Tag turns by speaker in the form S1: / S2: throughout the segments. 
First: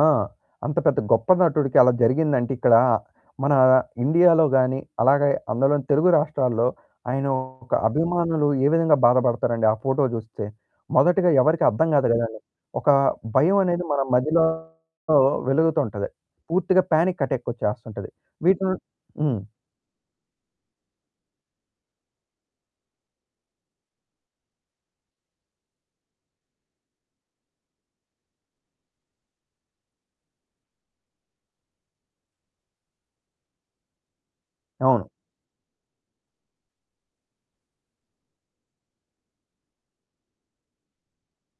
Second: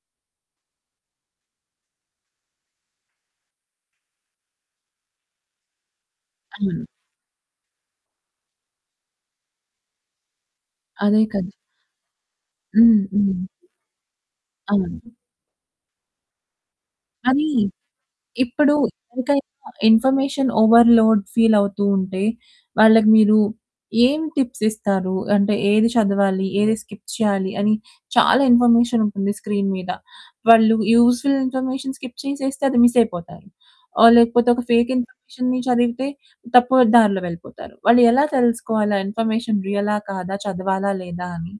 S1: ఆ! అంత పెద్ద గొప్ప నటుడికి అలా జరిగిందంటే ఇక్కడ మన ఇండియాలో గాని అలాగే, అందులోని తెలుగు రాష్ట్రాల్లో
S2: ఆ!
S1: ఆయన ఒక అభిమానులు ఏ విధంగా బాధపడతారండి. ఆ ఫోటో జూస్తే.
S2: అదే
S1: మొదటిగా
S2: కదా!
S1: ఎవరికీ అర్థం కాదు కదండీ. ఒక
S2: హ్మ్. హ్మ్.
S1: భయం అనేది మన మదిలో
S2: అవును.
S1: వెలుగుతుంటది. పూర్తిగా పానిక్ అటాక్
S2: కానీ
S1: వచ్చేస్తుంటది. వీటి
S2: ఇప్పుడు
S1: నుం
S2: ఇంక
S1: హ్మ్.
S2: ఇంకా ఇన్ఫర్మేషన్ ఓవర్‌లోడ్ ఫీల్ అవుతూ ఉంటే. వాళ్ళకి మీరు ఏం టిప్స్ ఇస్తారు? అంటే ఏది చదవాలి? ఏది స్కిప్ చేయాలి అని? చాలా ఇన్ఫర్మేషన్ ఉంటుంది స్క్రీన్ మీద. వాళ్ళు యూజ్ఫుల్ ఇన్ఫర్మేషన్ స్కిప్ చేసేస్తే అది మిస్ అయిపోతారు. ఆహ్, లేకపోతే ఒక ఫేక్
S1: అవును.
S2: ఇన్ఫర్మేషన్‌‌ని చదివితే తప్పు దారిలో వెళ్ళిపోతారు. వాళ్ళు ఎలా తెలుసుకోవాలి ఆ ఇన్ఫర్మేషన్ రియలా కాదా? చదవాలా? లేదా అని?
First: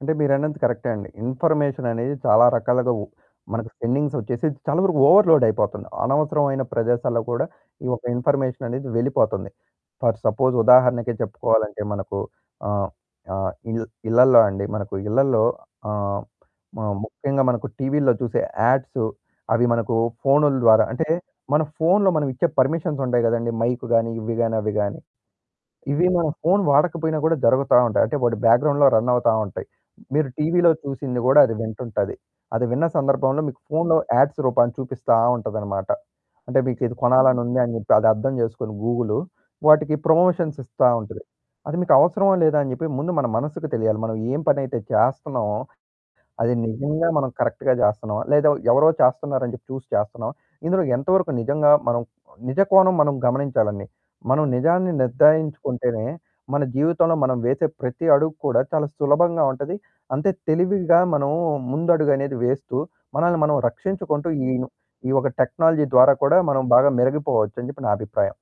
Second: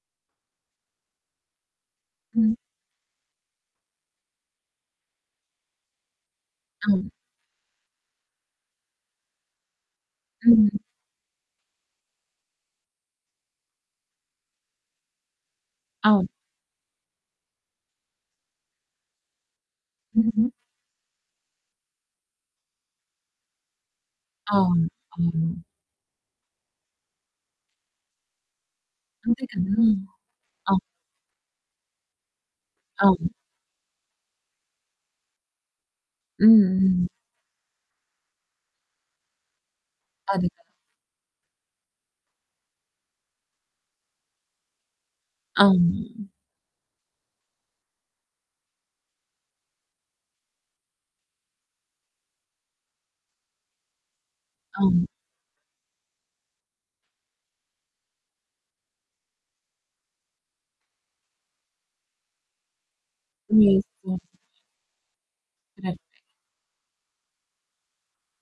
S1: అంటే మీరన్నది కరెక్టే అండి. ఇన్ఫర్మేషన్ అనేది చాలా
S2: హ్మ్.
S1: రకాలుగా ఉప్ మనకు స్పేండింగ్స్ వచ్చేసి చాలా వరకు ఓవర్‌లోడ్ అయిపోతున్నాయి. అనవసరమైన
S2: అవును.
S1: ప్రదేశాల్లో కూడా ఈ యొక్క ఇన్ఫర్మేషన్ అనేది వెళ్ళిపోతుంది. ఫర్ సపోజ్
S2: హుహు.
S1: ఉదాహరణకి చెప్పుకోవాలంటే మనకు ఆహ్, ఆహ్, ఇ ఇళ్ళల్లో అండి మనకు ఇళ్లల్లో ఆహ్,
S2: అవును.
S1: మ ముఖ్యంగా మనకు టీవీల్లో చూసే యాడ్స్. అవి మనకు
S2: హుహు.
S1: ఫోనుల ద్వారా అంటే మన ఫోన్లో మనం ఇచ్చే పర్మిషన్స్ ఉంటాయి కదండీ. మైక్ గాని, ఇవి గాని అవి
S2: అవును.
S1: గాని.
S2: అవును.
S1: ఇవి మన ఫోను వాడకపోయినా గూడా జరుగుతా ఉంటాయి. అంటే వాటి బ్యాక్‌గ్రౌండ్‌లో రన్ అవుతా
S2: అంతే
S1: ఉంటాయి.
S2: కదా!
S1: మీరు టీవీలో
S2: అవు
S1: చూసింది కూడా అది వింటుంటది. అది విన్న
S2: అవును.
S1: సందర్భంలో మీకు ఫోన్లో యాడ్స్ రూపాన్నా చూపిస్తా ఉంటాదన్నమాట.
S2: హ్మ్.
S1: అంటే మీకు ఇది
S2: హ్మ్.
S1: కొనాలని ఉంది అని చెప్పి అది అర్థం చేసుకొని గూగులు. వాటికి
S2: అదే
S1: ప్రమోషన్స్
S2: కదా!
S1: ఇస్తా ఉంటది. అది మీకు అవసరమా లేదా అని చెప్పి ముందు మన మనకు తెలియాలి. మనం ఎం పనైతే చేస్తున్నామో.
S2: అవును.
S1: అది నిజంగా మనం కరెక్ట్‌గా చేస్తున్నామా? లేదా ఎవరో చేస్తున్నారని చెప్పి చూసి చేస్తున్నామా? ఇందులో ఎంతవరకు నిజంగా మనం నిజ కోణం మనం గమనించాలండి. మనం నిజాన్ని
S2: అవును.
S1: నిర్ధారించుకుంటేనే మన జీవితంలో మనం వేసే ప్రతి అడుగు కూడా చాలా సులభంగా ఉంటది. అంతే తెలివిగా మనం ముందడుగు అనేది వేస్తూ మనల్ని మనం
S2: [unintelligible]
S1: రక్షించుకుంటూ ఈ ఈ ఒక టెక్నాలజీ
S2: కరెక్ట్.
S1: ద్వారా కూడా మనం బాగా మెరిగిపోవచ్చు అని చెప్పి నా అభిప్రాయం.